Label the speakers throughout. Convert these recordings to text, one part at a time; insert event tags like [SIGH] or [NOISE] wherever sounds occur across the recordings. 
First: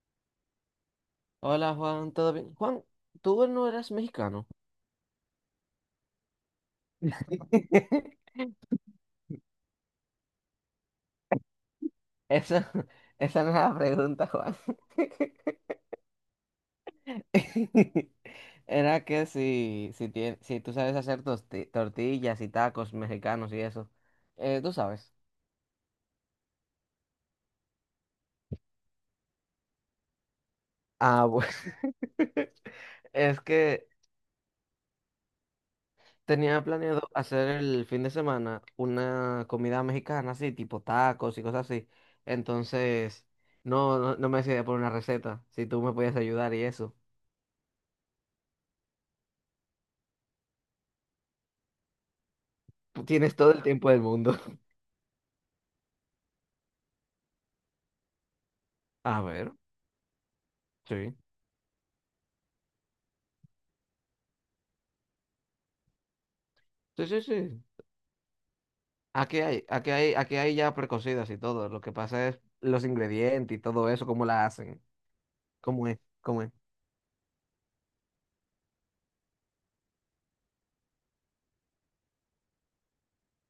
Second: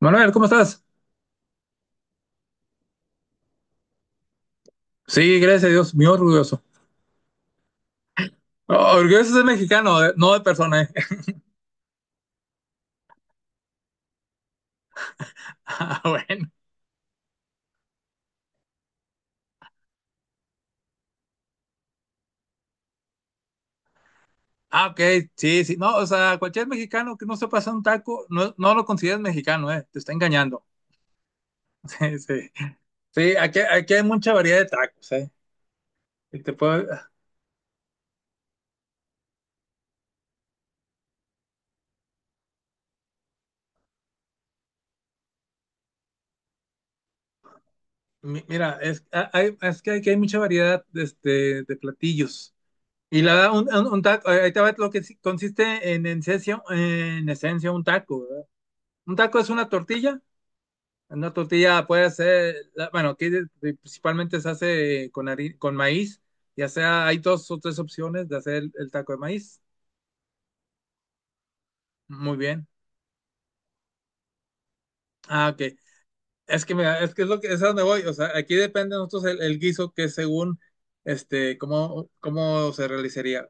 Speaker 1: Manuel, ¿cómo estás?
Speaker 2: Hola Juan, ¿todo bien? Juan, ¿tú no eres mexicano?
Speaker 1: Sí, gracias a Dios, muy orgulloso.
Speaker 2: [LAUGHS]
Speaker 1: Oh, orgulloso de mexicano, no de persona, eh. [LAUGHS]
Speaker 2: Esa, esa no era la pregunta, Juan.
Speaker 1: Ah, bueno.
Speaker 2: [LAUGHS] Era que si tú sabes hacer tortillas y tacos mexicanos y eso. Tú
Speaker 1: Ah, ok,
Speaker 2: sabes.
Speaker 1: sí, sí. No, o sea, cualquier mexicano que no se pasa un taco, no, no lo consideras mexicano, eh. Te está engañando.
Speaker 2: Ah, bueno.
Speaker 1: [LAUGHS] Sí, sí.
Speaker 2: [LAUGHS]
Speaker 1: Sí,
Speaker 2: Es
Speaker 1: aquí,
Speaker 2: que
Speaker 1: aquí hay mucha variedad de tacos, eh. Y te
Speaker 2: tenía
Speaker 1: puedo-
Speaker 2: planeado hacer el fin de semana una comida mexicana, así, tipo tacos y cosas así. Entonces, no me decidí por una receta, si tú me puedes ayudar y eso.
Speaker 1: Mira, es que aquí hay mucha variedad de, de platillos. Y la
Speaker 2: Tienes
Speaker 1: verdad,
Speaker 2: todo el tiempo del
Speaker 1: un taco,
Speaker 2: mundo.
Speaker 1: ahí te
Speaker 2: [LAUGHS]
Speaker 1: va consiste en esencia un taco, ¿verdad? Un
Speaker 2: A
Speaker 1: taco es
Speaker 2: ver,
Speaker 1: una tortilla.
Speaker 2: sí.
Speaker 1: Una tortilla puede ser, bueno, aquí principalmente se hace con, con maíz, ya sea,
Speaker 2: Sí,
Speaker 1: hay
Speaker 2: sí, sí.
Speaker 1: dos o tres opciones de hacer el taco de maíz.
Speaker 2: Aquí hay ya precocidas y todo. Lo que pasa
Speaker 1: Muy
Speaker 2: es
Speaker 1: bien.
Speaker 2: los ingredientes y todo eso, cómo la hacen.
Speaker 1: Ah, ok.
Speaker 2: ¿Cómo es?
Speaker 1: Es que mira, es que es lo que es a donde voy. O sea, aquí depende de nosotros el guiso que según cómo, cómo se realizaría.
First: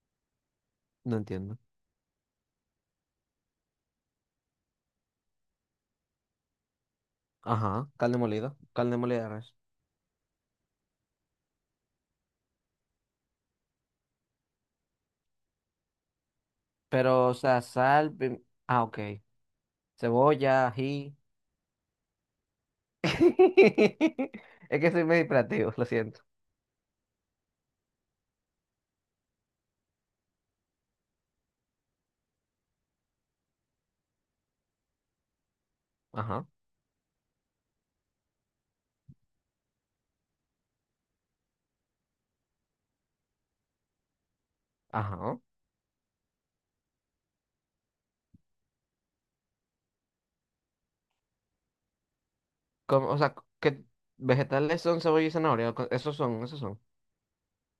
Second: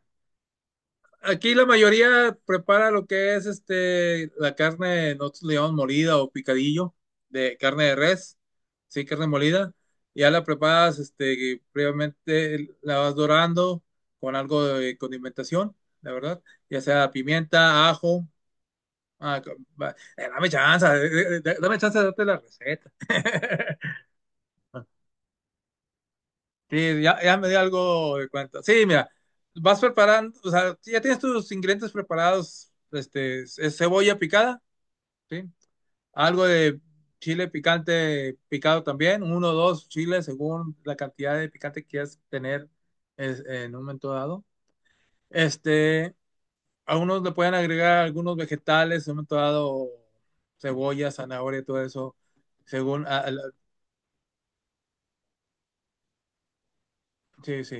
Speaker 2: No
Speaker 1: Aquí
Speaker 2: entiendo.
Speaker 1: la mayoría prepara lo que es este, la carne, nosotros le llamamos molida o picadillo, de carne
Speaker 2: Ajá,
Speaker 1: de res,
Speaker 2: carne
Speaker 1: sí,
Speaker 2: molida
Speaker 1: carne
Speaker 2: de res.
Speaker 1: molida. Ya la preparas, este, previamente la vas dorando con algo de condimentación, la verdad, ya sea
Speaker 2: Pero, o sea,
Speaker 1: pimienta, ajo.
Speaker 2: ah, ok.
Speaker 1: Dame
Speaker 2: Cebolla,
Speaker 1: chance,
Speaker 2: ají.
Speaker 1: dame chance de darte la receta. [LAUGHS]
Speaker 2: [LAUGHS] Es que soy medio hiperactivo, lo siento.
Speaker 1: Sí, ya, ya me di algo de cuenta. Sí, mira, vas preparando, o sea, si ya tienes tus ingredientes preparados, este, es cebolla picada, ¿sí? Algo
Speaker 2: Ajá,
Speaker 1: de chile picante picado también, uno o dos chiles según la cantidad de picante que quieras tener en un momento dado.
Speaker 2: ajá.
Speaker 1: Este, a unos le pueden agregar algunos vegetales, en un momento dado, cebolla, zanahoria, todo eso, según,
Speaker 2: Como, o sea, ¿qué vegetales son cebolla y zanahoria? Esos son, esos son.
Speaker 1: sí, sí.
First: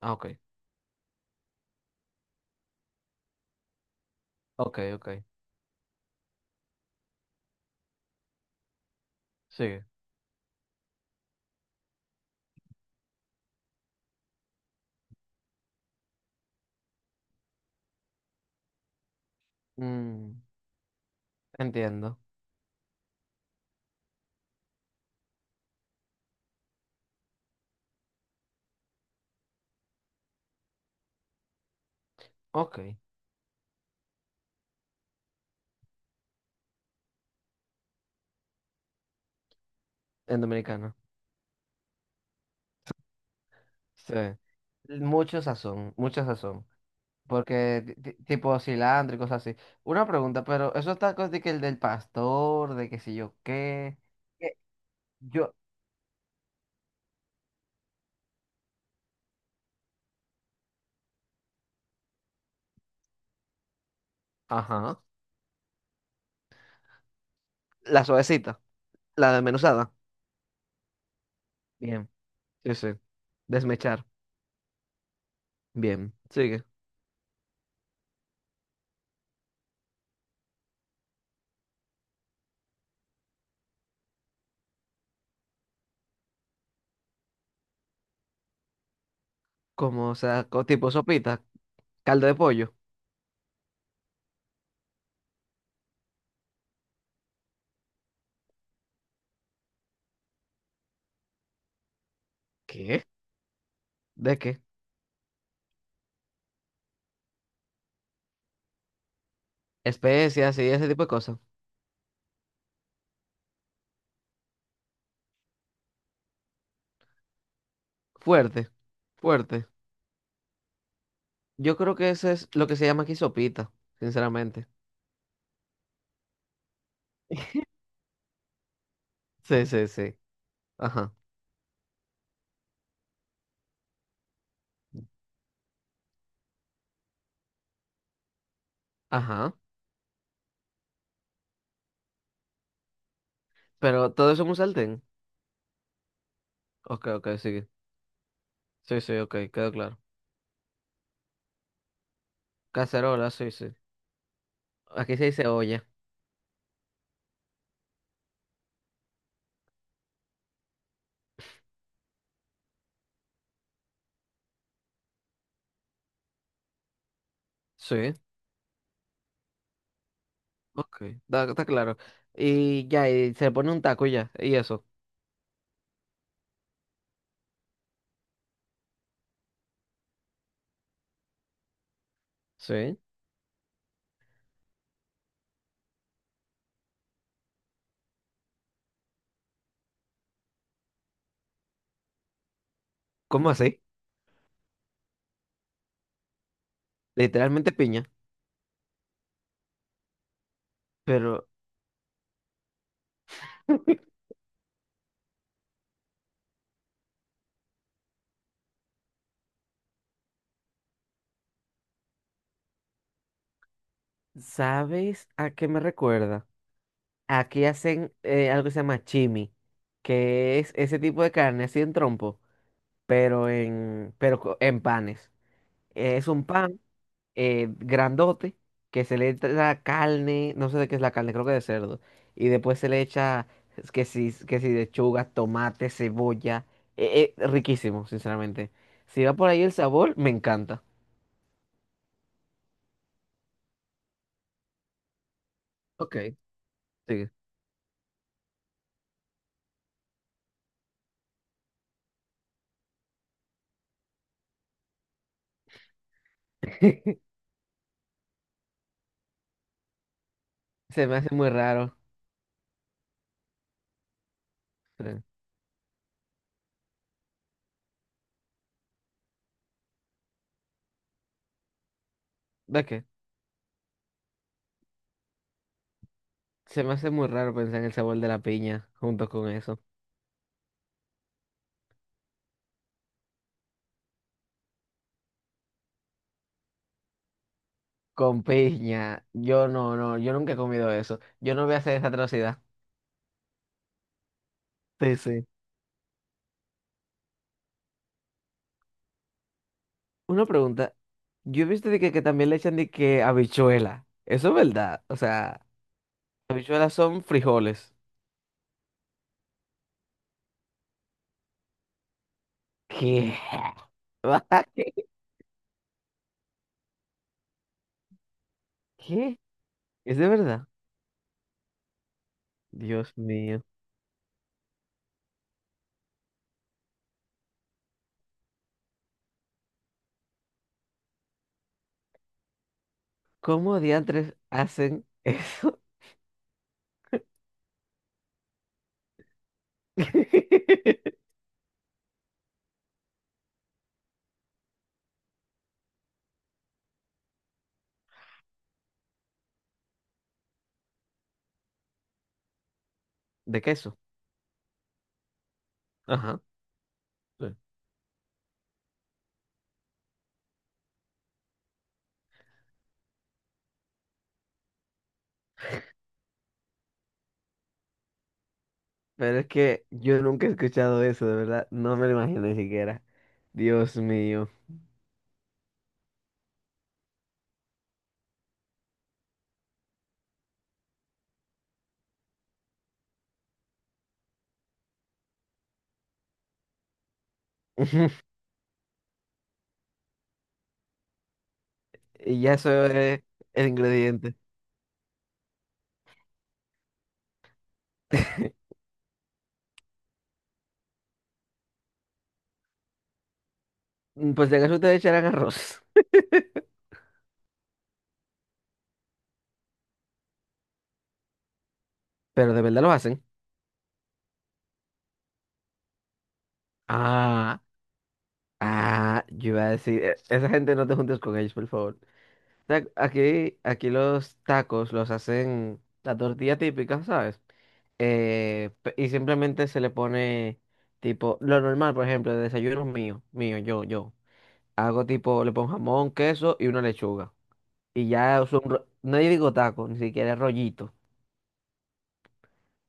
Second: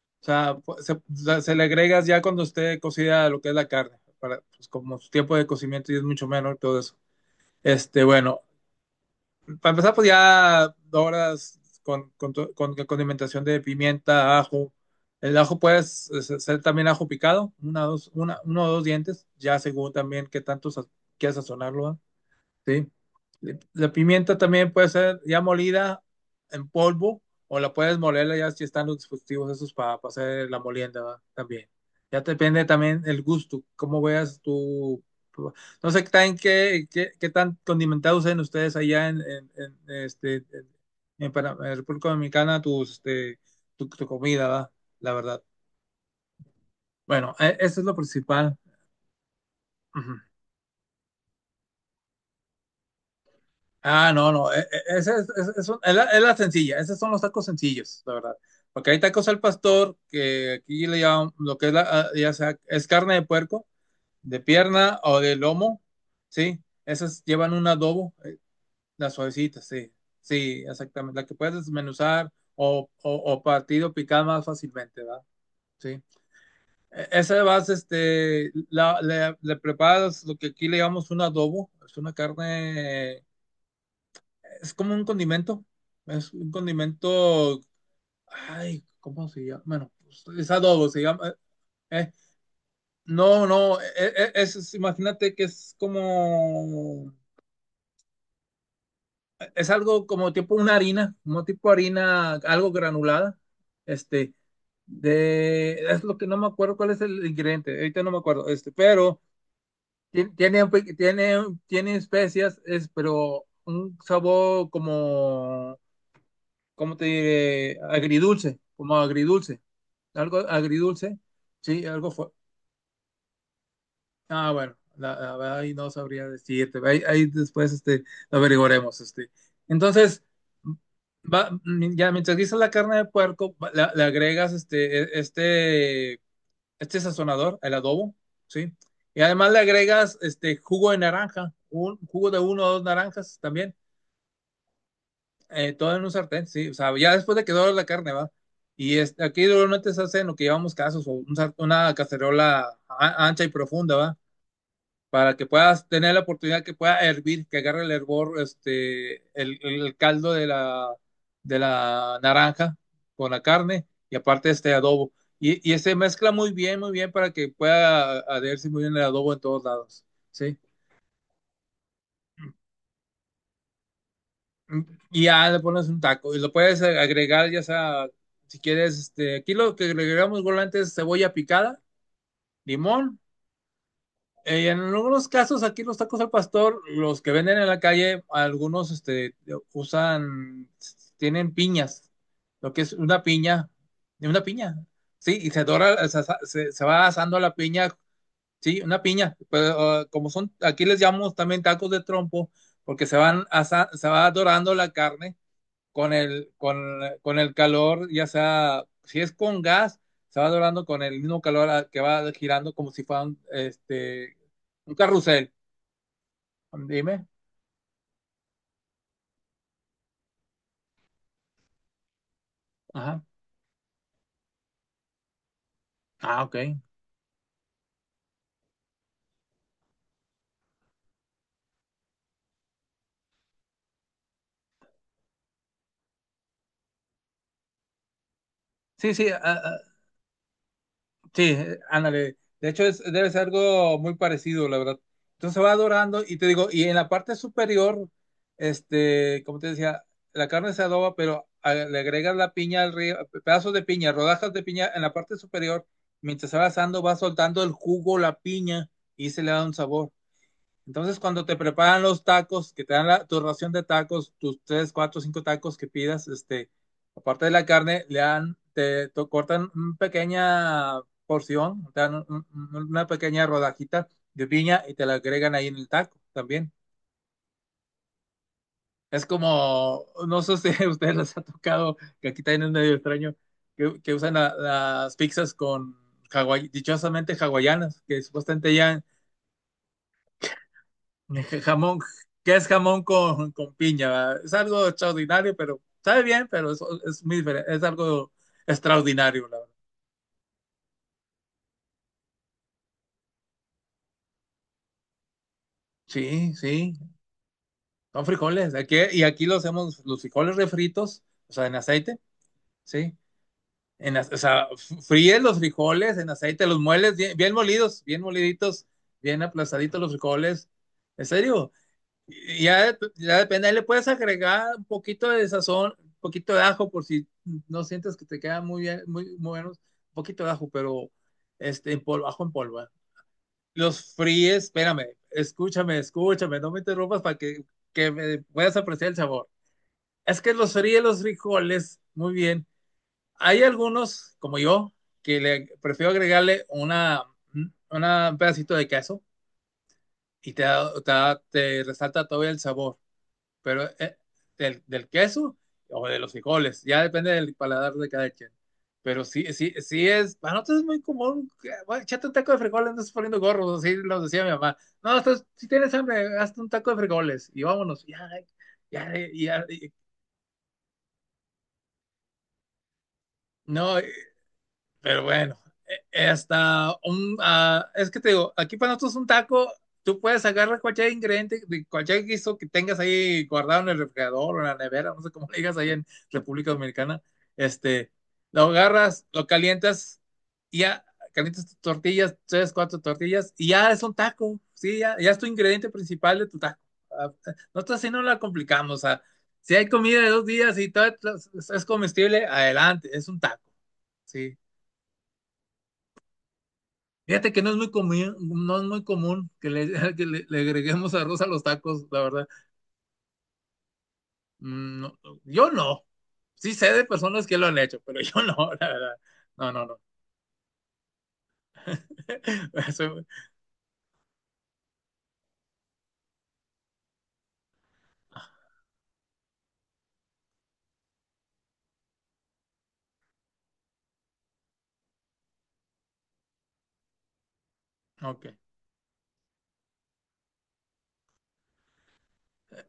Speaker 2: Ah,
Speaker 1: O
Speaker 2: ok.
Speaker 1: sea, se le agregas ya cuando esté cocida lo que es la carne, para, pues, como su
Speaker 2: Ok.
Speaker 1: tiempo de cocimiento y es mucho menos y todo eso. Este, bueno, para
Speaker 2: Sigue.
Speaker 1: empezar, pues ya doras con condimentación de pimienta, ajo. El ajo puedes ser también ajo picado, uno o dos dientes, ya según también
Speaker 2: Mm.
Speaker 1: quieras sazonarlo, ¿va?
Speaker 2: Entiendo.
Speaker 1: ¿Sí? La pimienta también puede ser ya molida en polvo o la puedes molerla ya si están los dispositivos esos para hacer la molienda, ¿verdad? También. Ya depende
Speaker 2: Ok.
Speaker 1: también el gusto, cómo veas tú. No sé qué tan condimentados sean ustedes allá en este,
Speaker 2: En
Speaker 1: en,
Speaker 2: dominicano.
Speaker 1: en en República Dominicana tus, este, tu
Speaker 2: Sí.
Speaker 1: comida, ¿verdad? La verdad.
Speaker 2: Mucho sazón.
Speaker 1: Bueno, eso
Speaker 2: Porque
Speaker 1: es lo principal.
Speaker 2: tipo cilantro y cosas así. Una
Speaker 1: Ujú.
Speaker 2: pregunta, pero esos tacos de que el del pastor, de que si yo qué.
Speaker 1: Ah, no, no,
Speaker 2: Que Yo.
Speaker 1: es un- es la sencilla, esos son los tacos sencillos, la verdad. Porque hay tacos al pastor, que aquí le llaman lo que es la, ah, ya sea, es carne de puerco, de pierna
Speaker 2: Ajá.
Speaker 1: o de lomo, ¿sí? Esas llevan un
Speaker 2: La
Speaker 1: adobo,
Speaker 2: suavecita.
Speaker 1: las
Speaker 2: La
Speaker 1: suavecitas, sí,
Speaker 2: desmenuzada.
Speaker 1: sí, exactamente, la que puedes
Speaker 2: Bien.
Speaker 1: desmenuzar
Speaker 2: Sí, sí.
Speaker 1: o partido
Speaker 2: Desmechar.
Speaker 1: picar más fácilmente, ¿verdad? Sí.
Speaker 2: Bien. Sigue.
Speaker 1: Esa vas, le preparas lo que aquí le llamamos un adobo, es una carne, es como un condimento, es un condimento, ay, ¿cómo se llama? Bueno,
Speaker 2: Como, o
Speaker 1: pues,
Speaker 2: sea,
Speaker 1: es adobo,
Speaker 2: tipo
Speaker 1: se
Speaker 2: sopita.
Speaker 1: llama. Eh,
Speaker 2: Caldo de pollo.
Speaker 1: no, no, Es, imagínate que es como, es algo como tipo una harina, como tipo harina, algo
Speaker 2: ¿Qué?
Speaker 1: granulada, este,
Speaker 2: ¿De qué?
Speaker 1: es lo que no me acuerdo cuál es el ingrediente, ahorita no me acuerdo, este, pero
Speaker 2: Especias
Speaker 1: tiene,
Speaker 2: y ese tipo de cosas.
Speaker 1: tiene especias, es, pero un sabor como ¿cómo te diré? Agridulce,
Speaker 2: Fuerte.
Speaker 1: como agridulce,
Speaker 2: Fuerte.
Speaker 1: algo agridulce,
Speaker 2: Yo
Speaker 1: sí,
Speaker 2: creo
Speaker 1: algo
Speaker 2: que
Speaker 1: fue.
Speaker 2: eso es lo que se llama aquí sopita,
Speaker 1: Ah,
Speaker 2: sinceramente.
Speaker 1: bueno, la verdad ahí no sabría decirte, ahí
Speaker 2: [LAUGHS]
Speaker 1: después este, lo averiguaremos. Este.
Speaker 2: Sí, sí, sí.
Speaker 1: Entonces,
Speaker 2: Ajá,
Speaker 1: va- ya mientras guisas la carne de puerco, le agregas este, este sazonador, el adobo, ¿sí? Y además
Speaker 2: ajá.
Speaker 1: le agregas este jugo de naranja, un jugo de uno o dos naranjas también.
Speaker 2: Pero todo eso es un sartén.
Speaker 1: Todo en un sartén, sí. O sea,
Speaker 2: Ok,
Speaker 1: ya
Speaker 2: ok,
Speaker 1: después de que
Speaker 2: sí.
Speaker 1: dora la carne, va. Y
Speaker 2: Sí, sí, ok,
Speaker 1: aquí
Speaker 2: quedó
Speaker 1: normalmente
Speaker 2: claro.
Speaker 1: se hace en lo que llamamos casos, o una cacerola
Speaker 2: Cacerola,
Speaker 1: ancha y
Speaker 2: sí, sí.
Speaker 1: profunda, va.
Speaker 2: Aquí se
Speaker 1: Para que
Speaker 2: dice olla.
Speaker 1: puedas tener la oportunidad que pueda hervir, que agarre el hervor, este, el caldo de la naranja con la carne y aparte este adobo. Y se mezcla muy bien para que
Speaker 2: Sí,
Speaker 1: pueda adherirse muy bien el adobo en todos lados, sí.
Speaker 2: ok, está, está claro. Y ya, y se pone un taco y ya, y
Speaker 1: Mm,
Speaker 2: eso.
Speaker 1: y ya le pones un taco y lo puedes agregar, ya sea, si quieres, este, aquí lo que agregamos regularmente es cebolla picada,
Speaker 2: Sí.
Speaker 1: limón. Eh, en algunos casos, aquí los tacos al pastor, los que venden en la calle, algunos este, usan, tienen piñas, lo que es
Speaker 2: ¿Cómo así?
Speaker 1: una piña, sí, y se dora, se va asando la
Speaker 2: Literalmente
Speaker 1: piña,
Speaker 2: piña.
Speaker 1: sí, una piña, pero, como son, aquí les llamamos
Speaker 2: Pero,
Speaker 1: también tacos de trompo, porque
Speaker 2: [LAUGHS]
Speaker 1: se va dorando la carne con el calor, ya sea, si es con gas, se va dorando con el mismo calor que va girando como si fuera un, este, un
Speaker 2: ¿sabes a
Speaker 1: carrusel.
Speaker 2: qué me recuerda?
Speaker 1: Dime.
Speaker 2: Aquí hacen algo que se llama chimi, que es ese tipo de carne así en trompo.
Speaker 1: Ajá.
Speaker 2: Pero en, en panes. Es
Speaker 1: Ah,
Speaker 2: un
Speaker 1: ok.
Speaker 2: pan grandote que se le echa carne, no sé de qué es la carne, creo que de cerdo. Y después se le echa es que si lechuga, tomate, cebolla. Riquísimo, sinceramente.
Speaker 1: Sí,
Speaker 2: Si
Speaker 1: sí,
Speaker 2: va por ahí el sabor, me encanta.
Speaker 1: sí, ándale. De hecho, es, debe ser algo muy parecido, la verdad. Entonces va
Speaker 2: Ok.
Speaker 1: dorando y te digo, y en la
Speaker 2: Sigue.
Speaker 1: parte superior, este, como te decía, la carne se adoba, pero le agregas la piña al río, pedazos de piña, rodajas de piña en la parte superior, mientras se va asando, va
Speaker 2: [LAUGHS]
Speaker 1: soltando el jugo, la piña, y se le da un sabor.
Speaker 2: Se me
Speaker 1: Entonces,
Speaker 2: hace
Speaker 1: cuando
Speaker 2: muy
Speaker 1: te
Speaker 2: raro.
Speaker 1: preparan los tacos, que te dan la, tu ración de tacos, tus tres, cuatro,
Speaker 2: Sí.
Speaker 1: cinco tacos que pidas, este, aparte de la carne, le dan, te cortan una pequeña porción, te dan
Speaker 2: ¿De qué?
Speaker 1: una pequeña rodajita de piña y te la agregan ahí en el taco también.
Speaker 2: Se me hace muy raro pensar en el sabor de la piña
Speaker 1: Es
Speaker 2: junto con eso.
Speaker 1: como, no sé si a ustedes les ha tocado, que aquí también es medio extraño, que usan las pizzas con dichosamente hawaianas, que
Speaker 2: Con
Speaker 1: supuestamente ya
Speaker 2: piña. Yo no, no, yo nunca he comido eso. Yo no voy a hacer
Speaker 1: Jamón,
Speaker 2: esa
Speaker 1: ¿qué
Speaker 2: atrocidad.
Speaker 1: es jamón con piña? ¿va? Es algo
Speaker 2: Sí, sí.
Speaker 1: extraordinario, pero sabe bien, pero es muy diferente, es algo extraordinario, la verdad.
Speaker 2: Una pregunta. Yo he visto que también le echan de que habichuela. Eso es verdad. O sea,
Speaker 1: Sí,
Speaker 2: habichuelas
Speaker 1: sí,
Speaker 2: son frijoles.
Speaker 1: son frijoles. Aquí, y aquí los hacemos, los frijoles refritos, o sea, en aceite, ¿sí?
Speaker 2: ¿Qué?
Speaker 1: En, o sea,
Speaker 2: [LAUGHS]
Speaker 1: fríes los frijoles en aceite, los mueles bien, bien molidos, bien moliditos,
Speaker 2: ¿Qué?
Speaker 1: bien aplastaditos los
Speaker 2: ¿Es de verdad?
Speaker 1: frijoles. ¿En serio? Y ya,
Speaker 2: Dios
Speaker 1: ya
Speaker 2: mío.
Speaker 1: depende, ahí le puedes agregar un poquito de sazón, un poquito de ajo por si no sientes que te quedan muy bien, muy, muy buenos, un poquito de ajo, pero este, en polvo, ajo en polvo. ¿Eh?
Speaker 2: ¿Cómo
Speaker 1: Los
Speaker 2: diantres
Speaker 1: fríes, espérame,
Speaker 2: hacen eso?
Speaker 1: escúchame, escúchame, no me interrumpas para que me puedas apreciar el sabor. Es que los fríes
Speaker 2: [LAUGHS]
Speaker 1: los frijoles, muy bien. Hay algunos, como yo, que le prefiero agregarle una un pedacito de queso y te resalta todavía el sabor.
Speaker 2: De
Speaker 1: Pero
Speaker 2: queso.
Speaker 1: queso o de los
Speaker 2: Ajá.
Speaker 1: frijoles, ya depende del
Speaker 2: Sí.
Speaker 1: paladar de cada quien. Pero sí, sí, sí es, para nosotros es muy común, que, bueno, échate un taco de frijoles, no estás poniendo gorros, así nos decía mi mamá. No, estás, si tienes hambre, hazte un taco de frijoles y vámonos, ya, ya,
Speaker 2: Pero es
Speaker 1: ya,
Speaker 2: que
Speaker 1: ya.
Speaker 2: yo nunca he escuchado eso, de verdad. No me lo imagino ni siquiera. Dios
Speaker 1: no,
Speaker 2: mío.
Speaker 1: Pero bueno, es que te digo, aquí para nosotros un taco, tú puedes agarrar cualquier ingrediente, cualquier guiso que tengas ahí guardado en el refrigerador o en la nevera, no sé cómo le digas ahí en República Dominicana, este,
Speaker 2: [LAUGHS]
Speaker 1: lo agarras, lo calientas, y ya calientas tus tortillas,
Speaker 2: Y ya
Speaker 1: tres,
Speaker 2: eso
Speaker 1: cuatro
Speaker 2: es
Speaker 1: tortillas,
Speaker 2: el
Speaker 1: y ya es un
Speaker 2: ingrediente.
Speaker 1: taco, sí, ya, ya es tu ingrediente principal de tu taco. Ah, nosotros así no la
Speaker 2: [LAUGHS]
Speaker 1: complicamos, o sea, si hay comida de dos días y todo es comestible, adelante, es un taco,
Speaker 2: Pues de
Speaker 1: sí.
Speaker 2: acaso ustedes echarán arroz.
Speaker 1: Fíjate que no es muy común, no es muy común [LAUGHS] que le agreguemos arroz a los tacos, la verdad.
Speaker 2: Pero de verdad lo hacen.
Speaker 1: Mm, no, yo no. Sí sé de personas que
Speaker 2: Ah,
Speaker 1: lo han hecho, pero yo no, [LAUGHS] la verdad.
Speaker 2: ah, yo iba a
Speaker 1: No, no, no.
Speaker 2: decir, "E- esa gente no te juntes con ellos, por favor. O
Speaker 1: [LAUGHS]
Speaker 2: sea,
Speaker 1: Eso-
Speaker 2: aquí los tacos los hacen la tortilla típica, ¿sabes? Y simplemente se le pone tipo, lo normal, por ejemplo, de desayuno yo. Hago tipo, le pongo jamón, queso y una lechuga. Y ya
Speaker 1: ok.
Speaker 2: uso un, no digo taco, ni siquiera rollito,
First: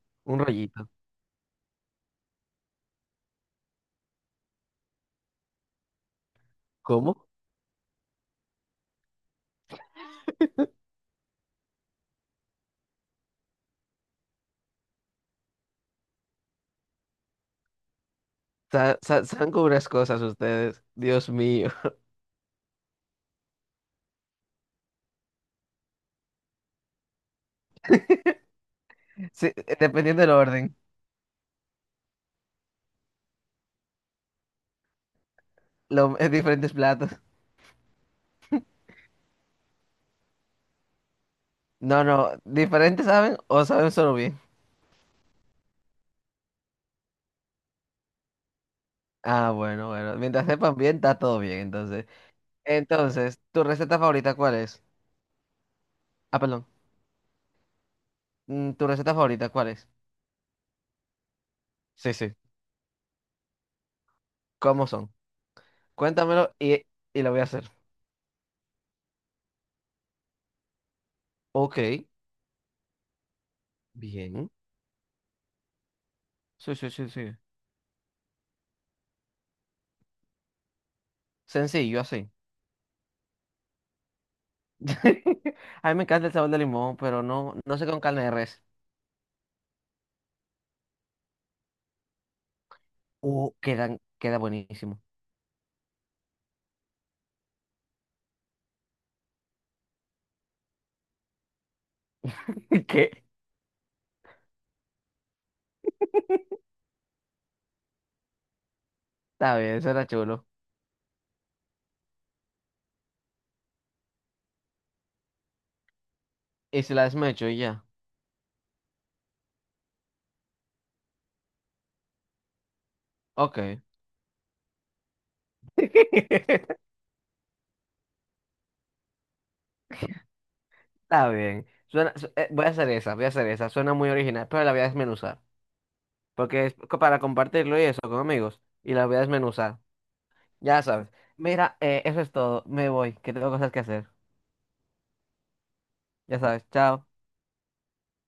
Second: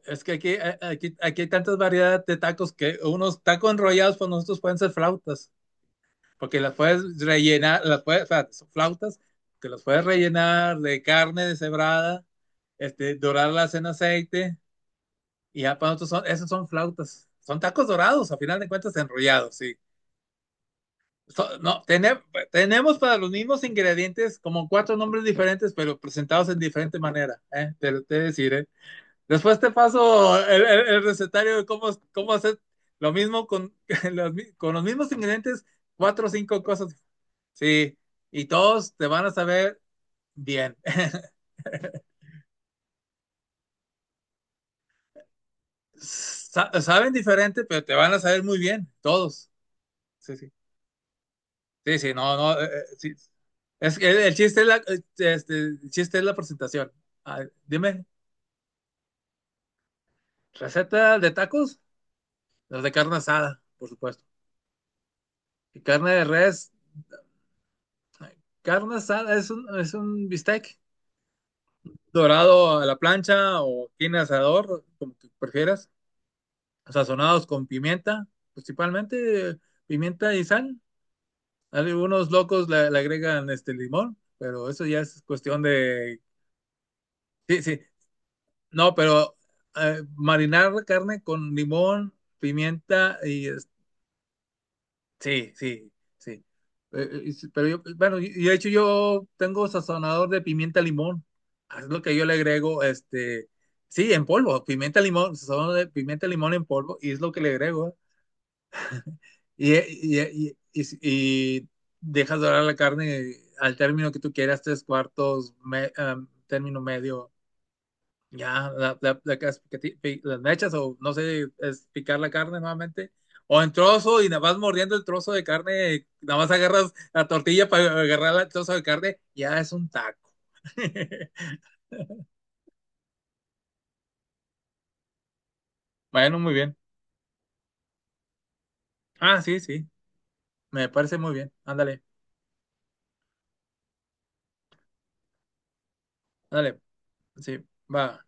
Speaker 1: Es que
Speaker 2: un
Speaker 1: aquí,
Speaker 2: rollito.
Speaker 1: aquí hay tantas variedades de tacos que unos tacos enrollados para nosotros pueden ser flautas, porque las puedes
Speaker 2: ¿Cómo?
Speaker 1: rellenar, las puedes, o sea, son flautas, que las puedes rellenar de carne deshebrada, este, dorarlas en aceite. Y ya para nosotros son, esos son flautas. Son tacos dorados, a final de cuentas
Speaker 2: Saben
Speaker 1: enrollados,
Speaker 2: con
Speaker 1: sí.
Speaker 2: unas cosas ustedes, Dios
Speaker 1: So-
Speaker 2: mío.
Speaker 1: no,
Speaker 2: [LAUGHS]
Speaker 1: tene- Tenemos para los mismos ingredientes como cuatro nombres diferentes, pero presentados en diferente manera, ¿eh? Te lo te decir, ¿eh?
Speaker 2: Sí,
Speaker 1: Después te
Speaker 2: dependiendo del
Speaker 1: paso
Speaker 2: orden.
Speaker 1: el recetario de cómo, cómo hacer lo mismo con [LAUGHS] los, con los mismos ingredientes,
Speaker 2: Lo, [LAUGHS]
Speaker 1: cuatro o cinco
Speaker 2: diferentes
Speaker 1: cosas.
Speaker 2: platos.
Speaker 1: Sí, y todos te van a saber bien. [LAUGHS]
Speaker 2: No, no, ¿diferentes saben o saben solo bien?
Speaker 1: Saben diferente, pero te van a saber muy bien, todos.
Speaker 2: Ah, bueno, bueno.
Speaker 1: Sí,
Speaker 2: Mientras
Speaker 1: sí.
Speaker 2: sepan bien, está todo bien,
Speaker 1: Sí,
Speaker 2: entonces.
Speaker 1: sí, no, no. Eh, sí.
Speaker 2: Entonces, ¿tu
Speaker 1: Es
Speaker 2: receta
Speaker 1: que
Speaker 2: favorita
Speaker 1: el
Speaker 2: cuál
Speaker 1: chiste es la,
Speaker 2: es?
Speaker 1: este, el chiste es la
Speaker 2: Ah, perdón.
Speaker 1: presentación. Ah, dime,
Speaker 2: Mm, ¿tu receta favorita cuál es?
Speaker 1: ¿receta de tacos?
Speaker 2: Sí, sí.
Speaker 1: Los de carne asada, por supuesto.
Speaker 2: ¿Cómo son?
Speaker 1: Y carne de
Speaker 2: Cuéntamelo
Speaker 1: res.
Speaker 2: y lo voy a hacer.
Speaker 1: Eh, carne asada es es un bistec
Speaker 2: Ok,
Speaker 1: dorado a la plancha o tiene
Speaker 2: bien.
Speaker 1: asador, como tú prefieras.
Speaker 2: Sí, sí, sí, sí.
Speaker 1: Sazonados con pimienta, principalmente pimienta y sal.
Speaker 2: Sencillo,
Speaker 1: Algunos
Speaker 2: así.
Speaker 1: locos le agregan este limón, pero eso ya es
Speaker 2: [LAUGHS]
Speaker 1: cuestión
Speaker 2: A mí me
Speaker 1: de...
Speaker 2: encanta el sabor de limón, pero no,
Speaker 1: Sí,
Speaker 2: no
Speaker 1: sí,
Speaker 2: sé con carne de res.
Speaker 1: no, pero marinar la carne con limón, pimienta
Speaker 2: Queda buenísimo.
Speaker 1: sí, sí, sí. Sí, pero yo, bueno, y de hecho yo tengo sazonador de pimienta limón. Es lo que yo le agrego,
Speaker 2: [LAUGHS] ¿Qué?
Speaker 1: este, sí, en polvo, pimienta limón, sazonador de pimienta limón en polvo y es lo que le agrego.
Speaker 2: Está bien, será chulo.
Speaker 1: Y dejas dorar la carne al término que tú quieras, tres cuartos, término
Speaker 2: Y si la
Speaker 1: medio.
Speaker 2: desmecho y ya.
Speaker 1: La las mechas o no sé, es picar la carne nuevamente. O en
Speaker 2: Ok.
Speaker 1: trozo y nada más mordiendo el trozo de
Speaker 2: [LAUGHS]
Speaker 1: carne, nada más
Speaker 2: Está
Speaker 1: agarras la tortilla para agarrar el trozo de carne, ya es un taco. [LAUGHS]
Speaker 2: bien. Voy a hacer esa, voy a hacer esa. Suena muy original, pero la voy a desmenuzar.
Speaker 1: Bueno, muy
Speaker 2: Porque es
Speaker 1: bien.
Speaker 2: para compartirlo y eso con amigos. Y la voy a
Speaker 1: Ah, sí,
Speaker 2: desmenuzar.
Speaker 1: sí,
Speaker 2: Ya
Speaker 1: me
Speaker 2: sabes.
Speaker 1: parece muy bien.
Speaker 2: Mira,
Speaker 1: Ándale,
Speaker 2: eso es todo. Me voy, que tengo cosas que hacer. Ya sabes.
Speaker 1: ándale.
Speaker 2: Chao.
Speaker 1: Sí, va.